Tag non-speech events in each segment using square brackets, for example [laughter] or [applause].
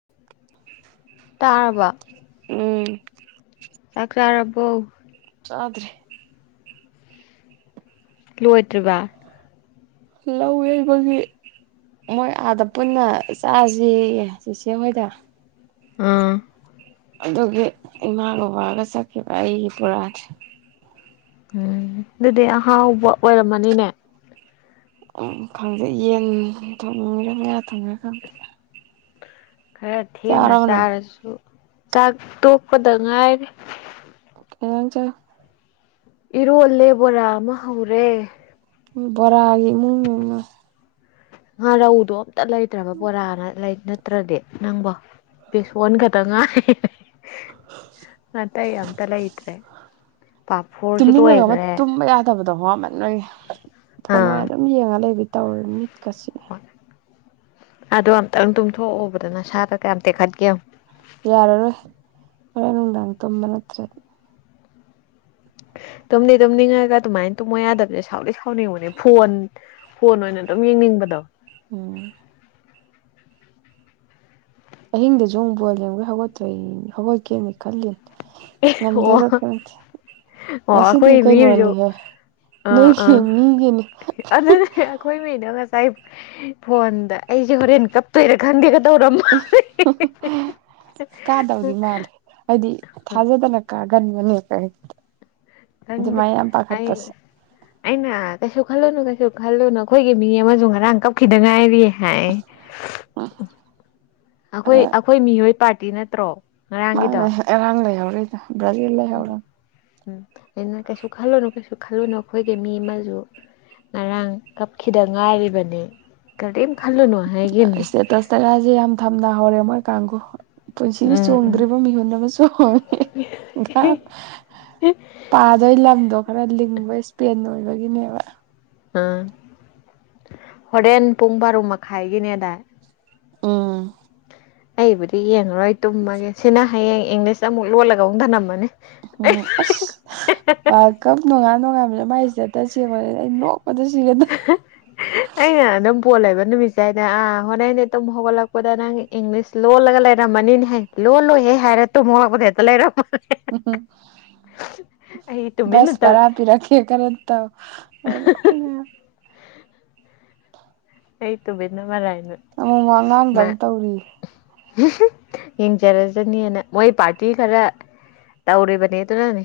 ꯎꯝ ꯇꯥꯔꯕ ꯆꯥꯛ ꯆꯥꯔꯕꯣ ꯇꯥꯗꯔꯦ ꯂꯣꯏꯗ꯭ꯔꯤꯕ ꯂꯧ ꯌꯩꯕꯒꯤ ꯃꯣꯏ ꯑꯥꯗ ꯄꯨꯟꯅ ꯆꯥꯁꯤꯌꯦ ꯆꯤꯆꯦ ꯍꯣꯏꯗ ꯑꯥ ꯑꯗꯨꯒꯤ ꯏꯃꯥ ꯕꯕꯥꯒ ꯆꯠꯈꯤꯕ ꯑꯩꯒꯤ ꯄꯨꯔꯥꯅꯤ ꯎꯝ ꯑꯗꯨꯗꯤ ꯑꯍꯥꯎꯕ ꯑꯣꯏꯔꯝꯃꯅꯤꯅꯦ ꯎꯝ ꯈꯪꯗꯦ ꯌꯦꯟ ꯊꯣꯡꯅꯤꯡꯔꯥ ꯉꯥ ꯊꯣꯡꯉꯤꯔ ꯈꯪꯗꯦ ꯈꯔ ꯊꯦꯡꯅ ꯆꯥꯔꯕ ꯅꯪ ꯆꯥꯔꯁꯨ ꯆꯥꯛ ꯇꯣꯛꯄꯗ ꯉꯥꯏꯔꯦ ꯀꯩ ꯏꯟꯖꯥꯡ ꯆꯥꯔꯥ ꯏꯔꯣꯂꯦ ꯕꯣꯔꯥ ꯑꯃ ꯍꯧꯔꯦ ꯕꯣꯔꯒꯤ ꯏꯃꯨꯡꯅꯤꯅꯦ ꯉꯥ ꯔꯧꯗꯣ ꯑꯝꯇ ꯂꯩꯇ꯭ꯔꯕ ꯕꯣꯔꯥꯅ ꯅꯠꯇ꯭ꯔꯗꯤ ꯅꯪꯕꯣ ꯕꯦꯁꯣꯟ ꯈꯛꯇ ꯉꯥꯏ ꯑꯇꯩ ꯑꯝꯇ ꯂꯩꯇ꯭ꯔꯦ ꯄꯥꯐꯣꯔꯁꯨ ꯇꯨꯝꯅꯤꯡꯉꯒ ꯑꯃ ꯂꯣꯏꯈ꯭ꯔꯦ ꯇꯨꯝꯕ ꯌꯥꯗꯕꯗꯣ ꯍꯥꯃꯟꯕꯒꯤ ꯐꯣꯟ ꯑꯥ ꯑꯣꯏꯅ ꯑꯗꯨꯝ ꯌꯦꯡꯉꯒ ꯂꯩꯕ ꯇꯧꯔ ꯃꯤꯠꯀ ꯆꯤꯛꯑꯦ ꯍꯣꯏ ꯑꯗꯣ ꯑꯝꯇꯪ ꯇꯨꯝꯊꯣꯛꯎꯕꯗ ꯅꯁꯥꯗ ꯀꯌꯥꯝ ꯇꯦꯛꯈꯠꯀꯦ ꯌꯦꯡꯉꯣ ꯉꯔꯥꯡ ꯅꯨꯡꯗꯥꯡ ꯇꯨꯝꯕ ꯅꯠꯇꯔꯗꯤ [inaudible] ꯇꯨꯝꯗꯤ ꯇꯨꯝꯅꯤꯡꯉꯒꯥ ꯑꯗꯨꯃꯥꯏꯅ ꯇꯨꯝꯃ ꯌꯥꯗꯕꯤꯗꯣ ꯁꯥꯎꯗꯤ ꯁꯥꯎꯅꯤꯡꯕꯅꯦ ꯐꯣꯟ ꯐꯣꯟ ꯑꯣꯏꯅ ꯑꯗꯨꯝ ꯌꯦꯡꯅꯤꯡꯕꯗꯣ ꯎꯝ ꯑꯍꯤꯡꯗꯁꯨ ꯑꯃꯨꯛ ꯕꯣꯜ ꯌꯦꯡꯕꯩ ꯍꯧꯒꯠꯇꯣꯏꯅꯦ ꯍꯧꯒꯠꯀꯦꯅ ꯈꯜꯂꯤ ꯑꯦ ꯑꯣ ꯉꯝꯗꯨꯏꯔ ꯈꯪꯗꯦ ꯑꯣ ꯉꯁꯤꯗꯤ ꯑꯩꯈꯣꯏ ꯃꯤ ꯑꯃꯖꯨ ꯀꯩꯅꯣꯅꯤꯍꯦ ꯑꯥ ꯅꯣꯏꯒꯤ ꯑꯥ ꯃꯤꯒꯤꯅꯤ ꯑꯗꯨꯅꯦ ꯑꯩꯈꯣꯏ ꯃꯤꯗꯣ ꯐꯣꯟꯗ ꯑꯩꯁꯦ ꯍꯣꯔꯦꯟ ꯀꯞꯇꯣꯏꯔꯥ ꯈꯟꯗꯦ ꯀꯥꯗꯧꯗꯤ ꯃꯥꯜꯂꯦ ꯍꯥꯏꯗꯤ ꯊꯥꯖꯗꯅ ꯀꯥꯏ ꯑꯀꯟꯕ ꯑꯅꯤꯒ ꯄꯥꯏ ꯈꯪꯟꯗꯦ ꯑꯩ ꯑꯩꯅꯥ ꯀꯩꯁꯨ ꯈꯜꯂꯨꯅꯨ ꯉꯥꯁꯤ ꯈꯜꯂꯨꯅ ꯑꯩꯈꯣꯏꯒꯤ ꯃꯤ ꯑꯃꯁꯨ ꯉꯔꯥꯡ ꯀꯞꯈꯤꯗ ꯉꯥꯏꯔꯤꯌꯦ ꯍꯥꯏ ꯑꯥꯈꯣꯏ ꯑꯥꯈꯣꯏ ꯃꯤꯑꯣꯏ ꯄꯥꯔꯇꯤ ꯅꯠꯇ꯭ꯔꯣ ꯉꯔꯥꯡꯒꯤꯗꯣ ꯃꯥꯅꯦ ꯑꯉꯥꯡ ꯂꯩ ꯍꯧꯔꯤꯗ ꯕꯔ꯭ꯖꯤꯜ ꯂꯩ ꯎꯝ ꯍꯧꯔꯝꯅꯦ ꯎꯝ ꯑꯩꯅꯣꯅꯦ ꯀꯩꯁꯨ ꯈꯜꯂꯨꯅꯨ ꯀꯩꯁꯨ ꯈꯜꯂꯨꯅꯨ ꯑꯩꯈꯣꯏꯒꯤ ꯃꯤ ꯑꯃꯁꯨ ꯉꯔꯥꯡ ꯀꯞꯈꯤꯗ ꯉꯥꯏꯔꯤꯕꯅꯤ ꯀꯔꯤꯝ ꯈꯜꯂꯨꯅꯨ ꯍꯥꯏꯈꯤꯕꯅꯤ ꯏꯁꯇꯦꯇꯁꯇꯀꯥꯁꯤ ꯌꯥꯝ ꯊꯝꯅ ꯍꯧꯔꯦ ꯃꯣꯏ ꯀꯥꯡꯕꯨꯨ ꯄꯨꯟꯁꯤꯒꯤ ꯎꯝ ꯎꯝ ꯆꯣꯡꯗ꯭ꯔꯤꯕ ꯃꯤꯍꯨꯟ ꯑꯃ ꯆꯣꯡꯉꯦ ꯄꯥꯗꯣꯏ ꯂꯝꯗꯣ ꯈꯔ ꯂꯤꯡꯕ ꯏꯁꯄꯦꯟ ꯑꯣꯏꯕꯒꯤꯅꯦꯕ ꯎꯝ ꯍꯣꯔꯦꯟ ꯄꯨꯡ ꯕꯥꯔꯣ ꯃꯈꯥꯏꯒꯤꯅꯦꯗꯥꯏ ꯎꯝ ꯑꯩꯕꯨꯗꯤ ꯌꯦꯡꯉꯔꯣꯏ ꯇꯨꯝꯃꯒꯦ ꯁꯤꯅ ꯍꯌꯦꯡ ꯏꯪꯂꯤꯁ ꯑꯃꯨꯛ ꯂꯣꯜꯂꯒ ꯑꯃꯨꯛ ꯊꯅꯝꯃꯅꯤ ꯎꯝ ꯑꯁ ꯋꯥꯔꯜ ꯀꯞ ꯅꯣꯡꯉꯥꯟ ꯅꯣꯡꯉꯥꯟꯕꯁꯦ ꯃꯥꯏ ꯁꯤꯇꯦꯇꯁ ꯌꯦꯡꯕꯗ ꯑꯩ ꯅꯣꯛ ꯑꯣꯁꯨ ꯁꯤꯒꯗ ꯑꯩꯅ ꯑꯗꯨꯝ ꯕꯣꯜ ꯂꯩꯕ ꯅꯨꯃꯤꯠꯁꯦ ꯍꯥꯏꯗ ꯑꯥ ꯍꯣꯔꯦꯟꯅꯦ ꯇꯨꯝ ꯍꯧꯒꯠꯂꯛꯄꯗ ꯅꯪ ꯏꯪꯂꯤꯁ ꯂꯣꯜꯂꯒ ꯂꯩꯔꯝꯃꯅꯤꯅꯦ ꯍꯥꯏ ꯂꯣꯏ ꯂꯣꯏꯍꯦ ꯍꯥꯏꯔ ꯇꯨꯃꯣ ꯑꯩꯕ ꯍꯦꯛꯇ ꯂꯩꯔꯝꯃꯣ ꯎꯝ ꯑꯩ ꯇꯨꯃꯤꯟꯅ ꯁ ꯇꯧ ꯃꯔꯔ ꯍꯥꯤꯔ ꯈꯔꯗ ꯇꯥꯎ ꯍꯅꯣꯏꯉ ꯑꯩ ꯇꯣ ꯦꯅ ꯃꯔꯥꯏ ꯇꯥꯣꯃ ꯑꯉꯥꯡꯗ ꯑꯃꯨ ꯇꯧꯔꯤ ꯌꯦꯡꯖꯔꯖꯅꯤꯅ ꯃꯣꯏ ꯄꯥꯔꯇꯤ ꯈꯔ ꯇꯧꯔꯕꯅꯦ ꯇꯅꯅꯤ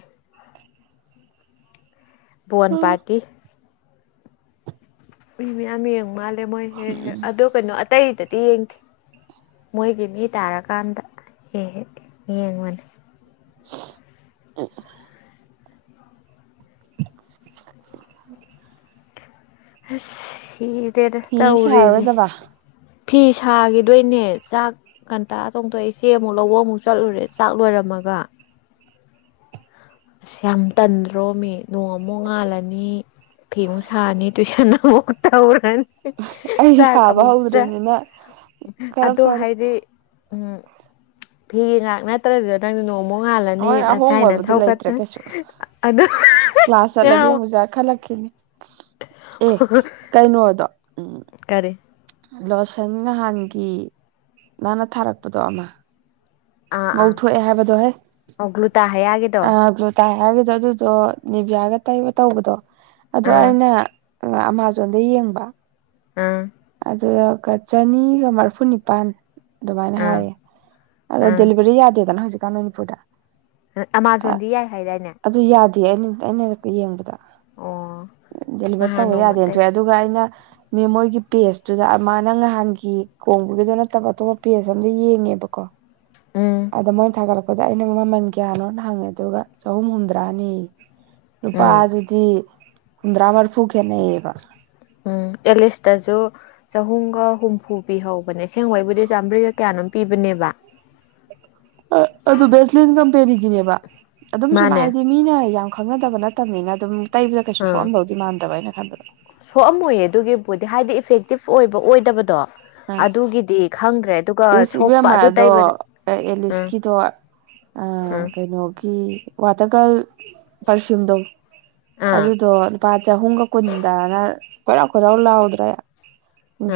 ꯚꯣꯟ ꯄꯥꯔꯇꯤ ꯃꯤ ꯃꯌꯥꯝ ꯌꯦꯡꯨ ꯃꯥꯜꯂꯦ ꯃꯣꯏ ꯍꯦ ꯍ ꯑꯗꯨꯣ ꯀꯩꯅꯣ ꯑꯇꯩꯗꯗꯤ ꯌꯦꯡꯗꯦ ꯃꯣꯏꯒꯤ ꯃꯤ ꯇꯥꯔꯀꯥꯟꯗ ꯍꯦ ꯍꯦ ꯌꯦꯡꯕꯅꯤ ꯏ ꯑ ꯁꯤꯗꯦꯗ ꯐꯤ ꯇ ꯎꯔꯤꯦꯁꯤ ꯁꯥꯔꯔꯣꯏꯗꯕ ꯐꯤ ꯁꯥꯈꯤꯗꯣꯏꯅꯦ ꯆꯥꯛ ꯀꯟꯇꯥ ꯇꯣꯡꯊꯣꯛꯏ ꯏꯆꯦ ꯑꯃꯨꯛ ꯂꯧꯕ ꯑꯃꯨꯛ ꯆꯠꯂꯨꯔꯦ ꯆꯥꯛ ꯂꯣꯏꯔꯝꯃꯒ ꯋꯥ ꯑꯁ ꯌꯥꯝ ꯇꯟꯗ꯭ꯔꯣ ꯃꯤ ꯅꯣꯡꯃꯨꯛ ꯉꯥꯜꯂꯅꯤ ꯐꯤꯃꯨꯡ ꯁꯥꯔꯅꯤ ꯇꯨꯋꯏꯁꯟ ꯑꯃ ꯑꯃ ꯇꯧꯔꯅꯤ ꯑꯩ ꯆꯥꯛ ꯁꯥꯕ ꯑꯃꯨꯛ ꯆ ꯍꯧꯗ꯭ꯔꯤꯕꯅꯤꯅ ꯈꯔ ꯑꯗꯣ ꯐꯔꯦ ꯍꯥꯏꯗꯤ ꯎꯝ ꯐꯤꯒꯤ ꯉꯍꯥꯛ ꯅꯠꯇ꯭ꯔꯗꯨꯗ ꯅꯪ ꯅꯣꯡ ꯍꯣꯏ ꯃꯣꯉꯥꯜꯂꯅꯤ ꯉꯁꯥꯏꯅ ꯑꯍꯣꯡꯕꯕꯨꯗꯤ ꯂꯩꯇ꯭ꯔꯦ ꯊꯧꯒꯠꯇ ꯀꯩꯁꯨ ꯑ ꯀ꯭ꯂꯥꯁ ꯆꯠꯂꯗꯤ ꯑꯃꯨꯖꯥ ꯈꯜꯂꯛꯈꯤꯅꯦ ꯑꯦ ꯀꯩꯅꯣꯗꯣ ꯎꯝ ꯀꯔꯦ ꯂꯣꯁꯟ ꯅꯍꯥꯟꯒꯤ ꯅꯥꯅ ꯊꯥꯔꯛꯄꯗꯣ ꯑꯃ ꯑꯥ ꯑꯥ ꯉꯧꯊꯣꯛꯑꯦ ꯍꯥꯏꯕꯗꯣ ꯍꯦ ꯑꯣꯒ꯭ꯂꯨ ꯇ ꯍꯌꯥꯒꯦꯗꯣ ꯇꯥꯏꯔꯒꯗꯤ ꯑꯗꯨꯗꯣ ꯅꯤꯚꯌꯥꯒ ꯇꯩꯕ ꯇꯧꯕꯗꯣ ꯑꯗꯣ ꯑꯥ ꯑꯩꯅ ꯑꯃꯥꯃꯥꯖꯣꯟꯗ ꯌꯦꯡꯕ ꯑꯝ ꯑꯗꯨꯒ ꯆꯅꯤꯒ ꯃꯔꯐꯨ ꯅꯤꯄꯥꯟ ꯑꯗꯨꯃꯥꯏꯅ ꯑꯥ ꯍꯥꯏꯌꯦ ꯑꯗꯣ ꯑꯥ ꯗꯦꯂꯤꯚꯔꯤ ꯌꯥꯗꯦꯗꯅ ꯍꯧꯖꯤꯛꯀꯥꯟ ꯃꯅꯤꯄꯨꯔꯗ ꯑꯥꯃꯥꯖꯣꯟꯗꯤ ꯌꯥꯏ ꯍꯥꯏꯗꯥꯏꯅꯦ ꯑꯗꯨ ꯌꯥꯗꯦ ꯑꯩꯅ ꯌꯦꯡꯕꯗ ꯑꯣ ꯗꯦꯂꯤꯚꯔ ꯅꯍꯥꯟ ꯇꯧꯕ ꯅꯣꯡꯃ ꯌꯥꯗꯦꯅ ꯑꯇꯩ ꯊꯣꯛꯑꯦ ꯑꯗꯨꯒ ꯑꯩꯅ ꯃꯣꯏꯒꯤ ꯄꯦꯖꯇꯨꯗ ꯃꯥꯅ ꯅꯍꯥꯟꯒꯤ ꯀꯣꯡꯕꯒꯤꯗꯣ ꯅꯠꯇꯕ ꯑꯇꯣꯞꯄ ꯄꯦꯖ ꯑꯝꯗ ꯌꯦꯡꯉꯦꯕꯀꯣ [unintelligible] ꯑꯗ ꯃꯣꯏꯅ ꯊꯥꯒꯠꯂꯛꯄꯗ ꯑꯩꯅ ꯃꯃꯟ ꯀꯌꯥꯅꯣꯅ ꯍꯪꯉꯦ ꯑꯗꯨꯒ ꯆꯍꯨꯝ ꯍꯨꯝꯗ꯭ꯔꯥꯅꯤ ꯅꯨꯄꯥ ꯎꯝ ꯑꯗꯨꯗꯤ ꯍꯨꯝꯗ꯭ꯔꯥ ꯃꯔꯤꯐꯨ ꯈꯦꯠꯅꯩꯌꯦꯕ ꯎꯝ ꯑꯦꯂꯤꯁꯇꯁꯨ ꯆꯍꯨꯝꯒ ꯍꯨꯝꯐꯨ ꯄꯤꯍꯧꯕꯅꯦ ꯁꯦꯡꯕꯩꯕꯨꯗꯤ ꯆꯥꯝꯃꯔꯤꯒ ꯀꯌꯥꯅꯣ ꯝ ꯄꯤꯕꯅꯦꯕ ꯑꯗꯨ ꯕꯦꯁꯂꯤꯟ ꯀꯝꯄꯦꯅꯤꯒꯤꯅꯦꯕ ꯑꯗꯨꯝ ꯁꯨꯝ ꯃꯥꯅꯦ ꯍꯥꯏꯗꯤ ꯃꯤꯅ ꯌꯥꯝ ꯈꯪꯅꯗꯕ ꯅꯠꯇꯕꯅꯤꯅ ꯑꯗꯨꯝ ꯇꯩꯕꯗ ꯀꯩꯁꯨ ꯑꯥ ꯁꯣꯛꯑꯝꯗꯧꯗꯤ ꯃꯥꯟꯗꯕ ꯍꯥꯏꯅ ꯈꯟꯕꯗꯣ ꯁꯣꯛꯑꯝꯃꯣꯏꯌꯦ ꯑꯗꯨꯒꯤꯕꯨꯗꯤ ꯍꯥꯏꯗꯤ ꯏꯐꯦꯛꯇꯤꯞ ꯑꯣꯏꯕ ꯑꯣꯏꯗꯕꯗꯣ ꯑ ꯑꯗꯨꯒꯤꯗꯤ ꯈꯪꯗ꯭ꯔꯦ ꯑꯗꯨꯒ ꯏꯁ ꯁꯣꯛꯄ ꯏꯕꯦꯝꯃ ꯑꯗꯨ ꯑꯗꯣ ꯇꯩꯕꯗ ꯎꯝ ꯑꯦꯂꯤꯁꯀꯤꯗꯣ ꯑ ꯎꯝ ꯀꯩꯅꯣꯒꯤ ꯋꯥꯇꯔꯒꯜ ꯄꯔꯁꯌꯨꯝꯗꯣ ꯑꯥ ꯑꯗꯨꯗꯣ ꯂꯨꯄꯥ ꯆꯍꯨꯝꯒ ꯀꯨꯟꯗꯅ ꯈꯣꯏꯔꯥꯎ ꯀꯣꯏꯔꯥꯎ ꯂꯥꯎꯗ꯭ꯔꯦ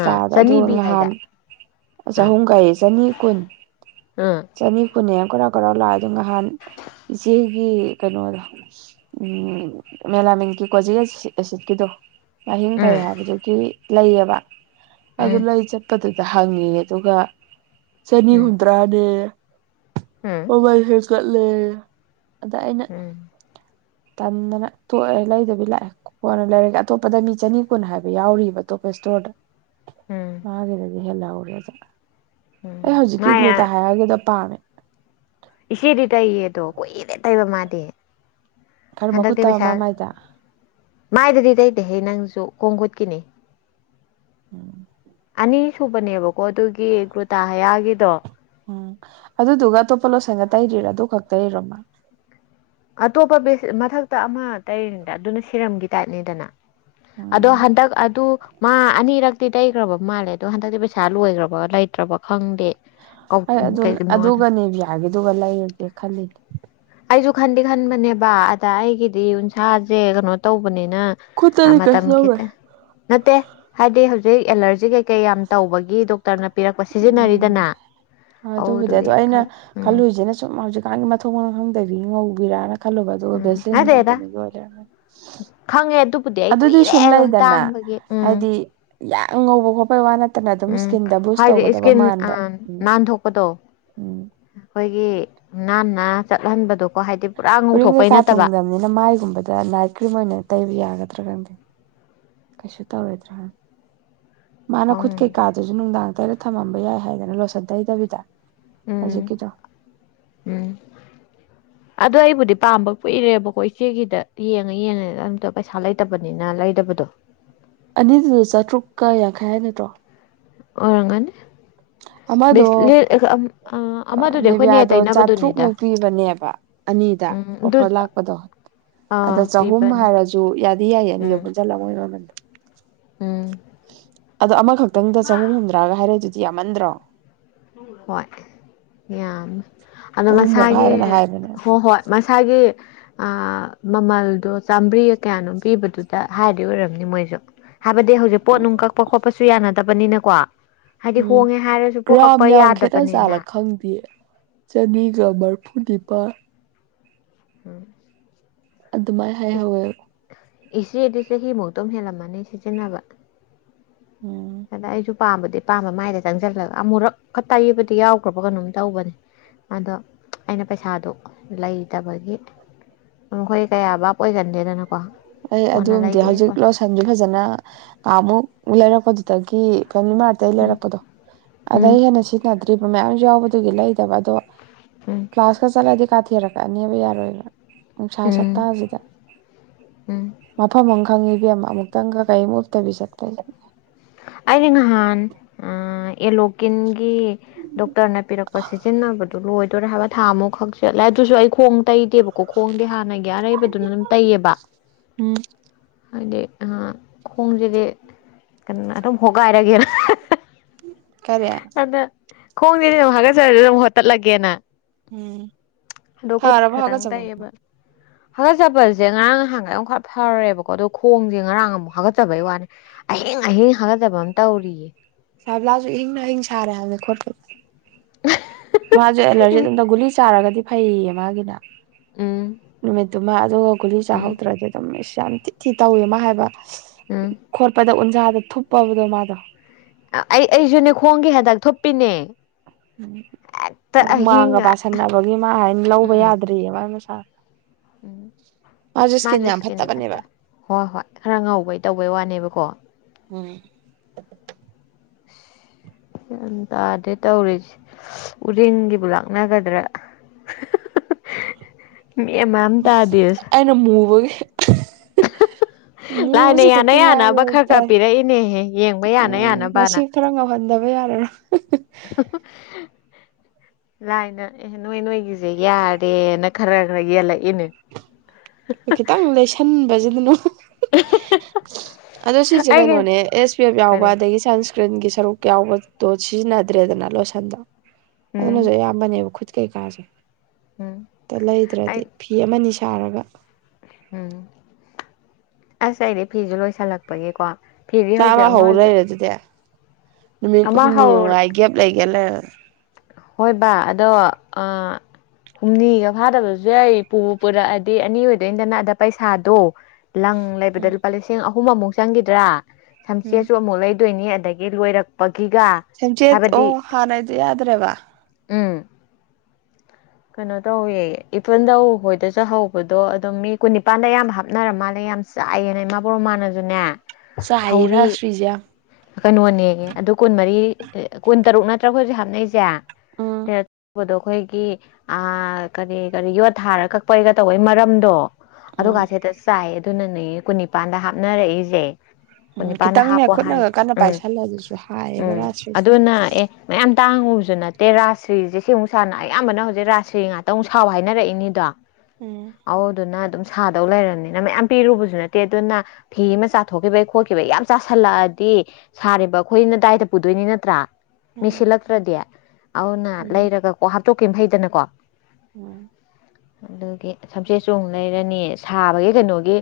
ꯑꯥ ꯆꯅꯤ ꯑꯗꯨꯒ ꯄꯤ ꯉꯍꯥꯟ ꯍꯥꯏꯗꯥꯏ ꯑꯥ ꯆꯍꯨꯝꯒꯥꯏꯌꯦ ꯆꯅꯤ ꯀꯨꯟ ꯎꯝ ꯆꯅꯤ ꯄꯨꯅꯦ ꯀꯧꯔꯥꯎ ꯀꯧꯔꯥꯎ ꯂꯥꯛꯑꯦ ꯑꯗꯣ ꯅꯍꯥꯟ ꯏꯆꯦꯒꯤ ꯀꯩꯅꯣꯗꯣ ꯎ ꯃꯦꯂ ꯃꯦꯟꯀꯤ ꯀꯣꯖꯤꯁꯤ ꯁꯤꯠꯀꯤꯗꯣ ꯂꯍꯤꯡ ꯐꯩ ꯎꯝ ꯍꯥꯏꯕꯗꯨꯒꯤ ꯂꯩꯌꯦꯕ ꯑꯗꯨ ꯎꯝ ꯂꯩ ꯆꯠꯄꯗꯨꯗ ꯍꯪꯉꯤꯅꯦ ꯑꯗꯨꯒ ꯆꯅꯤ ꯎꯝ ꯍꯨꯝꯇ꯭ꯔꯥꯅꯦ ꯎꯝ ꯑꯣꯃꯜ ꯍꯀꯠꯂꯦ ꯑꯗ ꯑꯩꯅ ꯎꯝ ꯇꯟꯗꯅ ꯇꯣꯛꯑꯦ ꯂꯩꯗꯕꯤ ꯂꯥꯛꯑꯦ ꯀꯣꯟꯅ ꯂꯩꯔꯒꯦ ꯑꯇꯣꯞꯄꯗ ꯃꯤ ꯆꯅꯤ ꯀꯨꯟ ꯍꯥꯏꯕ ꯌꯥꯎꯔꯤꯕ ꯑꯇꯣꯞꯄꯁꯨ ꯆꯣꯗ ꯎꯝ ꯃꯥꯒꯤꯗꯗꯤ ꯍꯦꯜꯍꯧꯔꯦꯗ ꯑꯩ ꯎꯝ ꯍꯧꯖꯤꯛꯀꯤ ꯃꯥꯏ ꯒ꯭ꯂꯨꯇ ꯍꯥꯏꯔꯒꯤꯗꯣ ꯄꯥꯝꯃꯦ ꯏꯆꯦꯗꯤ ꯇꯩꯌꯦ ꯑꯗꯣ ꯀꯨꯏꯔꯦ ꯇꯩꯕ ꯃꯥꯗꯤ ꯈꯔ ꯃꯈꯨꯠ ꯍꯟꯗꯛꯇꯤ ꯇꯕ ꯄꯩꯁꯥ ꯃꯥ ꯃꯥꯏꯗ ꯃꯥꯏꯗꯗꯤ ꯇꯩꯇꯦꯍꯦ ꯅꯪꯁꯨ ꯈꯣꯡ ꯈꯨꯠꯀꯤꯅꯤ ꯎꯝ ꯑꯅꯤꯁꯨꯨꯕꯅꯦꯕꯀꯣ ꯑꯗꯨꯒꯤ ꯒ꯭ꯔꯨꯇꯥ ꯍꯌꯥꯒꯤꯗꯣ ꯎꯝ ꯑꯗꯨꯗꯨꯒ ꯑꯇꯣꯞꯄ ꯂꯣꯁꯟꯒ ꯇꯩꯗ꯭ꯔꯥ ꯑꯗꯨ ꯈꯛꯇꯥ ꯇꯩꯔꯣ ꯃꯥ ꯑꯇꯣꯞꯄ ꯃꯊꯛꯇ ꯑꯃ ꯇꯩꯔꯤꯅꯤꯗ ꯑꯗꯨꯅ ꯁꯤꯔꯝꯒꯤ ꯇꯥꯏꯞꯅꯤꯗꯅ ꯑꯗꯣ ꯎꯝ ꯍꯟꯗꯛ ꯑꯗꯨ ꯃꯥ ꯑꯅꯤꯔꯛꯇꯤ ꯇꯩꯈ꯭ꯔꯕ ꯃꯥꯜꯂꯦ ꯑꯗꯣ ꯍꯟꯗꯛꯇꯤ ꯄꯩꯁꯥ ꯂꯣꯏꯈ꯭ꯔꯕ ꯂꯩꯇ꯭ꯔꯕ ꯈꯪꯗꯦ ꯑꯩ ꯑꯗꯨ ꯀꯩꯒꯤꯅꯣ ꯑꯗꯨꯒ ꯅꯦꯚꯌꯥꯒꯤꯗꯨꯒ ꯂꯩꯔꯒꯦ ꯈꯜꯂꯤꯅꯦ ꯑꯩꯁꯨ ꯈꯟꯗꯤ ꯈꯟꯕꯅꯦꯕ ꯑꯗ ꯑꯩꯒꯤꯗꯤ ꯎꯟꯁꯥꯁꯦ ꯀꯩꯅꯣ ꯇꯧꯕ ꯅꯤꯅ ꯈꯨꯠꯇꯗꯤ ꯀꯩꯁꯨ ꯃꯥꯇꯝ ꯇꯧꯔꯣꯏ ꯈꯤꯇꯥ ꯅꯠꯇꯦ ꯍꯥꯏꯗꯤ ꯍꯧ ꯍꯧꯖꯤꯛ ꯑꯦꯂꯔꯖꯤ ꯀꯩꯀꯩ ꯌꯥꯝ ꯇꯧꯕꯒꯤ ꯗꯣꯛꯇꯔꯅ ꯄꯤꯔꯛꯄ ꯎꯝ ꯁꯤꯖꯤꯟꯅꯔꯤꯗꯅ ꯑꯗꯨꯕꯨꯗꯤ ꯑꯗꯣ ꯑꯗꯨꯗꯨꯒꯤ ꯑꯩꯅ ꯈꯔ ꯎꯝ ꯈꯜꯂꯨꯏꯁꯤꯅ ꯁꯨꯝ ꯍꯧꯖꯤꯛ ꯒꯤ ꯃꯊꯧ ꯃꯐꯝꯝꯗꯕꯤ ꯉꯧꯕꯤꯔꯅ ꯈꯜꯂꯨꯕ ꯑꯗꯨꯒ ꯎꯝ ꯕꯦꯁꯤꯟ ꯅꯠꯇꯦꯗ ꯀꯝꯄꯦꯅꯤꯒꯤ ꯑꯣꯏ ꯂꯩꯔꯝꯃꯦ ꯈꯪꯉꯦ ꯑꯗꯨꯕꯨꯗꯤ ꯑꯩ ꯑꯗꯨꯗꯤ ꯁꯨꯝ ꯀꯨꯏꯔꯦ ꯂꯩꯗꯅ ꯇꯥꯡꯕꯒꯤ ꯎꯝ ꯍꯥꯏꯗꯤ ꯌꯥꯝ ꯉꯧꯕ ꯈꯣꯠꯄꯩ ꯋꯥ ꯅꯠꯇꯦ ꯐꯠꯇꯅ ꯑꯗꯨꯝ ꯎꯝ ꯏꯁꯀꯤꯟꯗ ꯕꯨꯁ ꯍꯥꯏꯗꯤ ꯇꯧꯒꯗꯕ ꯏꯁꯀꯤꯟ ꯃꯥꯟꯕ ꯎꯝ ꯎꯝ ꯒꯤ ꯅꯥꯟꯅ ꯆꯠꯍꯟꯕꯗꯣꯀꯣ ꯄꯨꯔꯥ ꯎꯔꯤꯡ ꯉꯧꯊꯣꯛꯄꯩ ꯀꯩꯀꯥ ꯅꯠꯇꯕ ꯊꯨꯡꯗꯕꯅꯤꯅ ꯃꯥꯏꯒꯨꯝꯕꯗ ꯅꯥꯏꯠ ꯀ꯭ꯔꯤꯝ ꯑꯣꯏꯅ ꯇꯩꯕ ꯌꯥꯒꯗ꯭ꯔꯥ ꯀꯩꯁꯨꯛ ꯇꯧꯔꯣꯏꯗ꯭ꯔꯥ ꯃꯥꯅ ꯈꯨꯠ ꯈꯪꯗꯦ ꯀꯩꯀꯥꯗꯨꯁꯨ ꯅꯨꯡꯗꯥꯡ ꯇꯔ ꯊꯝꯃꯝꯕ ꯌꯥꯏ ꯍꯥꯏꯗꯅ ꯂꯣꯁꯟ ꯇꯩꯗꯕꯤꯗ ꯎꯝ ꯍꯧꯖꯤꯛꯀꯤꯗꯣ ꯎꯝ ꯑꯗꯣ ꯑꯩꯕꯨꯗꯤ ꯄꯥꯝꯕ ꯀꯨꯏꯔꯦꯕꯀꯣ ꯏꯆꯦꯒꯤꯗ ꯌꯦꯡꯉ ꯌꯦꯡꯉ ꯑꯝꯇ ꯄꯩꯁꯥ ꯂꯩꯇꯕꯅꯤꯅ ꯂꯩꯇꯕ [unintelligible] ꯑꯅꯤꯗꯨꯗ ꯆꯥꯇ꯭ꯔꯨꯛꯀ ꯌꯥꯡꯈꯩ ꯍꯥꯏ ꯅꯠꯇ꯭ꯔꯣ ꯑꯣꯏꯔꯝꯒꯅꯤ ꯑꯃꯗꯣ ꯑ ꯑꯃꯗꯨꯅꯦ ꯑꯩꯈꯣꯏꯅꯦ ꯅꯦꯕꯤꯌꯥꯗꯣ ꯇꯩꯅꯕꯗꯨꯅꯦꯗ ꯆꯥꯇ꯭ꯔꯨꯛꯃꯨꯛ ꯄꯤꯕꯅꯦꯕ ꯑꯅꯤꯗ ꯑꯣꯐꯔ ꯂꯥꯛꯄꯗꯣ ꯑꯗ ꯑꯥ ꯆꯍꯨꯝ ꯄꯤꯕꯅꯦ ꯍꯥꯏꯔꯁꯨ ꯌꯥꯗꯤ ꯌꯥꯏꯌꯦ ꯑꯅꯤꯗꯣ ꯎꯝ ꯄꯨꯟꯁꯤꯜꯂ ꯃꯣꯏꯒꯤ ꯃꯃꯟꯗꯣ ꯎꯝ ꯑꯗꯣ ꯑꯃꯈꯛꯇꯪꯗ ꯆꯍꯨꯝ ꯍꯨꯝꯗ꯭ꯔꯥꯒ ꯍꯥꯏꯔꯛꯏꯗꯨꯗꯤ ꯌꯥꯝꯃꯟꯗ꯭ꯔꯣ ꯍꯣꯏ ꯌꯥꯝꯃꯦ ꯑꯗꯣ ꯆꯍꯨꯝꯃꯨꯛ ꯃꯁꯥꯒꯤ ꯍꯥꯏꯕꯅ ꯍꯥꯏꯕꯅꯦ ꯍꯣ ꯍꯣꯏ ꯃꯁꯥꯒꯤ ꯑ ꯃꯃꯜꯗꯣ ꯆꯥꯝꯃꯔꯤꯒ ꯀꯌꯥꯅꯣꯝ ꯄꯤꯕꯗꯨꯗ ꯍꯥꯏꯔꯗꯤ ꯑꯣꯏꯔꯝꯅꯤ ꯃꯣꯏꯁꯨ ꯍꯥꯏꯕꯥꯗꯤ ꯍꯧꯖꯤꯛ ꯄꯣꯠꯅꯨꯡ ꯀꯛꯄ ꯈꯣꯠꯄꯁꯨ ꯌꯥꯕꯅꯤꯅꯀꯣ ꯍꯥꯏꯗꯤ ꯎꯝ ꯍꯣꯡꯉꯦ ꯍꯥꯏꯔ꯭ꯁꯨ ꯒ꯭ꯔꯥꯝ ꯌꯥꯝ ꯈꯦꯠꯇ ꯖꯠꯂꯥ ꯈꯪꯗꯦ ꯆꯅꯤꯒ ꯃꯔꯐꯨ ꯅꯤꯄꯥꯥꯟ ꯎꯝ ꯑꯗꯨꯃꯥꯏ ꯍꯥꯏꯍꯧꯋꯦꯕꯥ ꯏꯆꯦꯗꯤ ꯆꯍꯤꯃꯨꯛꯇꯣ ꯍꯦꯜꯂꯝꯃꯅꯤ ꯁꯤꯖꯤꯟꯅꯕ ꯎꯝ ꯑꯗ ꯑꯩꯁꯨ ꯄꯥꯝꯕꯗꯤ ꯄꯥꯝꯕ ꯃꯥꯏꯗ ꯆꯪꯁꯤꯜꯂꯒ ꯑꯃꯨꯔꯛꯀꯥ ꯇꯧꯕꯥ ꯌꯕꯗꯤ ꯌꯥꯎꯈ꯭ꯔꯕ ꯀꯩꯅꯣꯝ ꯇꯧꯕꯅꯦ ꯑꯗꯣ ꯑꯩꯅ ꯄꯩꯁꯥꯗꯨ ꯂꯩꯇꯕꯒꯤ ꯈꯣꯏ ꯀꯌꯥ ꯕꯥꯞ ꯑꯣꯏꯒꯟꯗꯦꯗꯅꯀꯣ ꯑꯩ ꯀꯣꯟꯅ ꯑꯗꯨꯝꯗꯤ ꯂꯩꯒꯦ ꯍꯧꯖꯤꯛ ꯀꯣꯟ ꯂꯣꯁꯟꯁ ꯐꯖꯅꯃꯨꯛ ꯂꯩꯔꯛꯄꯗꯨꯗꯒꯤ ꯐꯦꯃꯤꯂꯤ ꯃꯥꯔꯠꯇꯒꯤ ꯎꯝ ꯂꯩꯔꯛꯄꯗꯣ ꯑꯗꯩ ꯎꯝ ꯍꯦꯟꯅ ꯁꯤꯖꯤꯟꯅꯗ꯭ꯔꯤꯕ ꯃꯌꯥꯝ ꯌꯥꯎꯕꯗꯨꯒꯤ ꯂꯩꯗꯕ ꯑꯗꯣ ꯎꯝ ꯀ꯭ꯂꯥꯁꯀꯥ ꯆꯂꯥꯏꯗꯤ ꯀꯥꯊꯦꯔꯀꯥꯅꯤꯕ ꯌꯥꯔꯣꯏꯕꯥ ꯅꯨꯡꯁꯥ ꯎꯝ ꯁꯇꯥꯁꯤꯗ ꯎꯝ ꯃꯐꯝ ꯑꯃ ꯈꯪꯉꯤ ꯑꯃꯨꯛꯇꯪꯒ ꯀꯩꯝ ꯎꯞꯇꯥꯕꯤ ꯆꯠꯄꯥꯗ ꯑꯩꯗꯤ ꯅꯍꯥꯟ ꯑꯦꯂꯣꯀꯤꯟ ꯒꯤ ꯗꯣꯛꯇꯔꯅ ꯄꯤꯔꯛꯄ ꯁꯤꯖꯤꯟꯅꯕꯗꯨ ꯂꯣꯏꯗꯣꯏꯔꯦ ꯍꯥꯏꯕ ꯊꯥ ꯑꯃꯨꯛ ꯈꯛ ꯆꯠꯂꯦ ꯑꯗꯨꯁꯨ ꯑꯩ ꯈꯣꯡ ꯇꯩꯗꯦꯕꯀꯣ ꯈꯣꯡꯗꯤꯦ ꯍꯥꯟꯅꯒꯤ ꯑꯔꯩꯕꯗꯨꯅ ꯑꯗꯨꯝ ꯇꯩꯌꯦꯕ ꯎꯝ ꯍꯥꯏꯗꯤ ꯈꯣꯡꯁꯤꯗꯤ ꯀꯩꯅ ꯑꯗꯨꯝ ꯍꯣꯒꯥꯏꯔꯒꯦꯅ ꯀꯦ ꯈꯣꯡꯗꯤꯦꯗꯤ ꯅ ꯍꯥꯒꯠꯆꯔꯗꯤ ꯑꯃꯨꯛꯣꯠꯇꯠꯂꯒꯦꯅ ꯎꯝ ꯈꯠ ꯐꯔꯕ ꯈꯔꯪ ꯍꯥꯒꯠꯆꯕ ꯇꯥꯏꯌꯦꯕ ꯍꯥꯀꯠꯆꯕꯁꯦ ꯉꯔꯥꯡ ꯅꯍꯥꯟꯒꯨ ꯈꯔ ꯐꯔꯦꯕꯀꯣ ꯑꯗꯣ ꯈꯣꯡꯁꯦ ꯉꯔꯥꯡ ꯑꯃꯨꯛ ꯍꯥꯒꯠꯆꯕꯩ ꯋꯥꯅꯦ ꯑꯩ ꯍꯍꯌꯦ ꯍꯥꯒꯠꯗꯕ ꯑꯇꯧꯔꯤꯌꯦ ꯁꯥꯕ꯭ꯂꯁꯨ ꯏꯪꯅ ꯑꯪ ꯁꯥꯔꯦ ꯍꯥꯏꯜꯦ ꯈꯣꯠ ꯒꯨꯂꯤ ꯆꯥꯔꯒꯗꯤ ꯐꯩꯌꯦ ꯃꯥꯒꯤꯅ ꯎꯝ ꯅꯨꯃꯤꯠꯇꯨꯃ ꯑꯗꯨꯒ ꯒꯨꯂꯤ ꯎꯝ ꯆꯥꯍꯧꯗ꯭ꯔꯗꯤ ꯑꯗꯨꯝ ꯏꯁ ꯌꯥꯝ ꯤ ꯊꯤ ꯇꯧꯋꯦ ꯃꯥ ꯍꯥꯏꯕ ꯎꯝ ꯈꯣꯠꯄꯗ ꯎꯟꯖꯥꯗ ꯊꯨꯞꯄꯕꯗꯣ ꯃꯥꯗꯣ ꯑꯩ ꯑꯩꯁꯨꯅꯦ ꯈꯣꯡꯒꯤ ꯍꯟꯗꯛ ꯊꯣꯛꯄꯤꯅꯦ ꯎꯝ ꯑꯍꯤꯡ ꯍꯨꯃꯥꯡꯒ ꯄꯁꯟꯅꯕꯒꯤ ꯃꯥ ꯍꯥꯏꯅ ꯂꯧꯕ ꯎꯝ ꯌꯥꯗ꯭ꯔꯤꯑꯕ ꯃꯁꯥ ꯎꯝ ꯃꯥꯁꯨ ꯏꯁꯀꯤꯟ ꯌꯥꯝ ꯏꯁꯀꯤꯟꯗꯤꯦ ꯐꯠꯇꯕꯅꯦꯕ ꯐꯠꯇ ꯍꯣꯏ ꯍꯣꯏ ꯈꯔ ꯉꯧꯕꯩ ꯇꯧꯕꯩ ꯋꯥꯅꯦꯕꯀꯣ [unintelligible] ꯌꯥꯝ ꯇꯥꯗꯦ ꯇꯧꯔꯤꯁꯦ ꯎꯔꯤꯦꯟꯒꯤꯕꯨ ꯂꯥꯛꯅꯒꯗ꯭ꯔꯥ [inaudible] ꯑꯃ ꯇꯥꯗꯦ ꯑꯩꯅ ꯃꯨꯕꯒꯤ ꯂꯥꯏꯅ ꯃꯤꯁꯨ ꯌꯥꯅ ꯈꯛꯇ ꯉꯥꯏꯕ ꯌꯥꯅꯕ ꯈꯔ ꯈꯔ ꯍꯥꯏꯇꯥꯥꯏ ꯄꯤꯔꯛꯏꯅꯦꯍꯦ ꯌꯦꯡꯕ ꯌꯥꯅ ꯎꯝ ꯃꯁꯤ ꯌꯥꯅꯕꯅ ꯈꯔ ꯉꯝꯍꯟꯗꯕ ꯃ ꯌꯥꯔꯦꯅ [inaudible] ꯂꯥꯏꯅ ꯑꯦꯍ ꯅꯣꯏ ꯅꯣꯏꯒꯤꯁꯦ ꯌꯥꯔꯦꯅ ꯈꯔ ꯈꯔ ꯌꯦꯜꯂꯛꯏꯅꯦ ꯈꯤꯇꯪ ꯂꯩꯁꯟꯕꯁꯤꯗꯅ ꯑꯗꯣ ꯁꯤꯁꯦ ꯑꯩꯒꯤ ꯀꯩꯅꯣꯅꯦ ꯑꯦꯁ ꯄꯤ ꯑꯦꯐ ꯌꯥꯎꯕ ꯀꯔꯤ ꯑꯗꯒꯤ ꯁꯟ ꯐ꯭ꯔꯦꯟꯒꯤ ꯁꯔꯨꯛ ꯌꯥꯎꯕꯗꯣ ꯁꯤꯖꯤꯟꯅꯗ꯭ꯔꯦꯗꯅ ꯂꯣꯏꯁꯟꯗꯣ ꯑꯗꯨꯅꯁꯨ ꯎꯝ ꯑꯌꯥꯝꯕꯅꯦꯕ ꯃꯇ ꯀꯥꯁꯦ ꯎꯝ ꯇ ꯂꯩꯗ꯭ꯔꯗꯤ ꯑꯩ ꯐꯤ ꯑꯃꯅꯤ ꯁꯥꯔꯒ ꯎꯝ ꯑꯁ ꯑꯩꯗꯤ ꯐꯤꯁꯨ ꯂꯣꯏꯁꯤꯜꯂꯛꯄꯒꯤꯀꯣ ꯐꯤꯗꯤ ꯍꯧꯖꯤꯛ ꯆꯥꯝꯃ ꯑꯃ ꯍꯧ ꯂꯩꯔꯦ ꯑꯗꯨꯗꯤ ꯅꯨꯃꯤꯠ ꯑꯃ ꯍꯨꯝꯅꯤ ꯋꯥꯏ ꯒꯦꯞ ꯂꯩꯒꯦꯂ ꯍꯣꯏ ꯕꯥ ꯑꯗꯣ ꯍꯨꯝꯅꯤꯒ ꯐꯥꯗꯕꯁꯨ ꯌꯥꯏ ꯄꯨ ꯄꯨꯔꯛꯑꯗꯤ ꯑꯅꯤ ꯑꯣꯏꯗꯣꯏꯗꯅ ꯑꯗ ꯄꯩꯁꯥꯗꯣ ꯂꯪ ꯂꯩꯕꯗ ꯎꯝ ꯂꯨꯄꯥ ꯂꯤꯁꯤꯡ ꯑꯍꯨꯝ ꯑꯃꯨꯛ ꯆꯪꯈꯤꯗ꯭ꯔꯥ ꯎꯝ ꯁꯝꯆꯦꯁꯨ ꯑꯃꯨꯛ ꯂꯩ ꯑꯗꯨꯣꯏꯅꯤ ꯑꯗꯒꯤ ꯂꯣꯏꯔꯛ ꯆꯆꯦꯠ ꯑꯣ ꯍꯥꯟꯥꯏ ꯌꯥꯗ꯭ꯔꯦ ꯋꯥ ꯎꯝ ꯀꯩꯅꯣ ꯇꯧꯋꯦ ꯏꯄꯨꯟꯗꯧ ꯍꯣꯏꯗꯁꯨꯍꯧꯕꯗꯣ ꯑꯗꯨꯝ ꯃꯤ ꯀꯨꯟꯅꯤꯄꯥꯟꯗ ꯑꯌꯥꯝꯕ ꯍꯥꯞꯅꯔ ꯃꯥꯜꯂꯦ ꯌꯥꯝ ꯆꯥꯏꯌꯦꯅꯦ ꯏꯃꯥ ꯕꯣꯔꯣ ꯃꯥꯟꯅꯁꯨꯅꯦ ꯆꯥꯏꯌꯦ ꯊꯧꯔꯤ ꯔꯥꯁꯇ꯭ꯔꯤꯁꯦ ꯌꯥꯝ ꯀꯩꯅꯣꯅꯦꯉꯦ ꯑꯗꯨ ꯀꯨꯟꯃꯔꯤ ꯀꯨꯟ ꯇꯔꯨꯛ ꯅꯠꯇ꯭ꯔꯒ ꯑꯩꯈꯣꯏ ꯍꯧꯖꯤꯛ ꯍꯥꯞꯅꯩꯁꯦ ꯎꯝ ꯁꯤꯗ ꯇꯧꯕꯗꯣ ꯑꯩꯈꯣꯏꯒꯤ ꯑ ꯀꯔꯤ ꯀꯔꯤ ꯌꯣꯠ ꯊꯥꯔ ꯀꯛꯄꯩꯒ ꯇꯧꯕꯩ ꯃꯔꯝꯗꯣ ꯎꯝ ꯑꯗꯨꯀꯁꯨ ꯍꯦꯛꯇ ꯆꯥꯏ ꯑꯗꯨꯅꯅꯦꯣꯏ ꯀꯨꯟꯅꯤꯄꯥꯥꯟꯗ ꯍꯥꯞꯅꯔꯛꯏꯁꯦ ꯎꯝ ꯀꯨꯟꯅꯤꯄꯥꯥꯟꯗ ꯈꯤꯇꯪꯅꯦ ꯍꯥꯞꯄꯣ ꯍꯥꯏꯦ ꯈꯨꯠꯅꯒ ꯀꯟꯅ ꯎꯝ ꯄꯥꯏꯁꯜꯂ ꯑꯗꯨꯁꯨ ꯍꯥꯏꯌꯦꯕ ꯎꯝ ꯔꯥꯁꯇ꯭ꯔꯤꯁꯦ ꯑꯗꯨꯅ ꯑꯦ ꯃꯌꯥꯝ ꯇꯥꯡꯉꯨ ꯑꯗꯨꯨ ꯅꯠꯇꯦ ꯔꯥꯥꯁ꯭ꯔꯤꯁꯦ ꯁꯤꯃꯨꯛ ꯁꯥꯥꯟꯅ ꯑꯌꯥꯝꯕꯅ ꯍꯧꯖꯤꯛ ꯔꯥꯥꯁ꯭ꯔꯤ ꯉꯥꯛꯇ ꯑꯃꯨꯛ ꯁꯥꯎꯕ ꯍꯥꯏꯅꯔꯛꯏꯅꯤꯗꯣ ꯎꯝ ꯍꯥꯎꯗ ꯅ ꯑꯗꯨ ꯁꯥꯗꯧ ꯂꯩꯔꯕꯅꯤꯅ ꯃꯌꯥꯝ ꯄꯤꯔꯨꯕꯁꯨ ꯅꯠꯇꯦ ꯑꯗꯨꯅ ꯐꯤ ꯑꯃ ꯆꯥꯊꯣꯛꯈꯤꯕꯩ ꯈꯣꯠꯈꯤꯕꯒꯤ ꯌꯥꯝ ꯆꯥꯥꯁꯜꯂꯛꯑꯗꯤ ꯁꯥꯔꯤꯕ ꯑꯩꯈꯣꯏꯅꯗꯥꯏꯗ ꯄꯨꯗꯣꯏꯅꯤ ꯅꯠꯇ꯭ꯔꯥ ꯃꯤ ꯎꯝ ꯁꯤꯜꯂꯛꯇ꯭ꯔꯗꯤ ꯑꯗꯨꯅ ꯎꯝ ꯂꯩꯔꯒ ꯀꯣ ꯍꯥꯞꯇꯣꯛꯀ ꯐꯩꯗꯅꯀꯣ ꯎꯝ ꯑꯗꯨꯒꯤ ꯁꯝꯆꯦꯠ ꯆꯣꯡ ꯂꯩꯔꯅꯤ ꯁꯥꯕꯒꯤ ꯀꯩꯅꯣꯒꯤ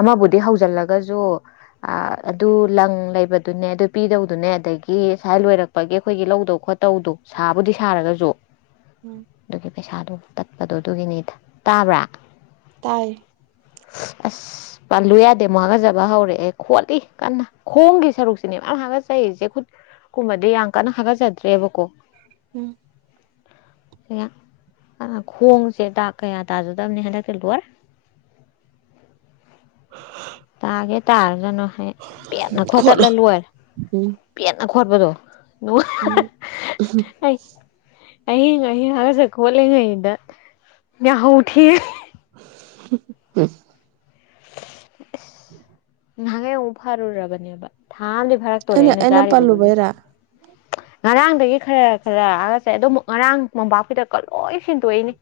ꯑꯃꯕꯨꯗꯤ ꯍꯧꯖꯤꯜꯂꯒꯁꯨ ꯑꯗꯨ ꯂꯪ ꯂꯩꯕꯗꯨꯅꯦ ꯑꯗꯨ ꯄꯤꯗꯧꯗꯨꯅꯦ ꯑꯗꯒꯤ ꯉꯥꯏ ꯂꯣꯏꯔꯛꯄꯒꯤ ꯑꯩꯈꯣꯏꯒꯤ ꯂꯧꯗꯧ ꯈꯣꯠꯇꯧꯗꯣ ꯁꯥꯕꯨꯗꯤ ꯁꯥꯔꯒꯁꯨ ꯎꯝ ꯑꯗꯨꯒꯤ ꯄꯩꯁꯥꯗꯨ ꯇꯠꯄꯗꯣ ꯑꯗꯨꯒꯤꯅꯤ ꯇꯥꯕ꯭ꯔꯥ ꯇꯥꯏ ꯑ ꯄꯜꯂꯨ ꯌꯥꯗꯦ ꯑꯃꯨꯛ ꯍꯥꯒꯠꯆꯕ ꯍꯧꯔꯦ ꯑꯦ ꯈꯣꯠꯂꯤ ꯀꯟꯅ ꯈꯣꯡꯒꯤ ꯁꯔꯨꯛꯁꯤꯅꯦ ꯃꯥꯅ ꯍꯥꯒꯠꯆꯔꯤꯁꯦ ꯈꯨꯠ ꯀꯨꯝꯕꯗꯤ ꯌꯥꯝ ꯀꯟꯅ ꯍꯥꯒꯠꯆꯗ꯭ꯔꯦꯕꯀꯣ ꯎꯝ ꯈꯣꯡꯁꯦ ꯗꯥꯛ ꯀꯌꯥ ꯇꯥꯖꯗꯕꯅꯤ ꯍꯟꯗꯛꯇꯤ ꯂꯣꯏꯔ ꯇꯒꯦ ꯇꯔꯖꯅꯣ ꯍꯥꯏꯦ ꯄꯦꯠꯅ ꯈꯣꯠꯂꯣ ꯈꯣꯠꯇꯠꯂ ꯂꯣꯏꯔ ꯎꯝ ꯄꯦꯠꯅ ꯈꯣꯠꯄꯗꯣ ꯎꯝ ꯑꯩ ꯑꯍꯤꯡ ꯑꯍꯤꯡ ꯍꯥꯏꯔꯁꯦ ꯈꯣꯠꯂꯤꯉꯩꯗ ꯌꯥꯍꯧ ꯊꯤ ꯎꯝ [inaudible] ꯎꯝ ꯅꯍꯥꯟꯍꯩ ꯑꯃꯨꯛ ꯐꯥꯔꯨꯔꯕꯅꯦꯕ ꯊꯥ ꯑꯃꯗꯤ ꯐꯥꯔꯛꯇꯣꯔꯦ ꯑꯩꯅ ꯆꯥꯔꯤꯕ ꯈꯣꯠꯂꯁꯦ ꯉꯔꯥꯡꯗꯒꯤ ꯈꯔ ꯈꯔꯂꯒꯁꯦ ꯑꯗꯣ ꯉꯔꯥꯡ ꯃꯄꯥꯛꯄꯤꯗꯀ ꯂꯣꯏ ꯁꯟꯗꯣꯛꯏꯅꯤ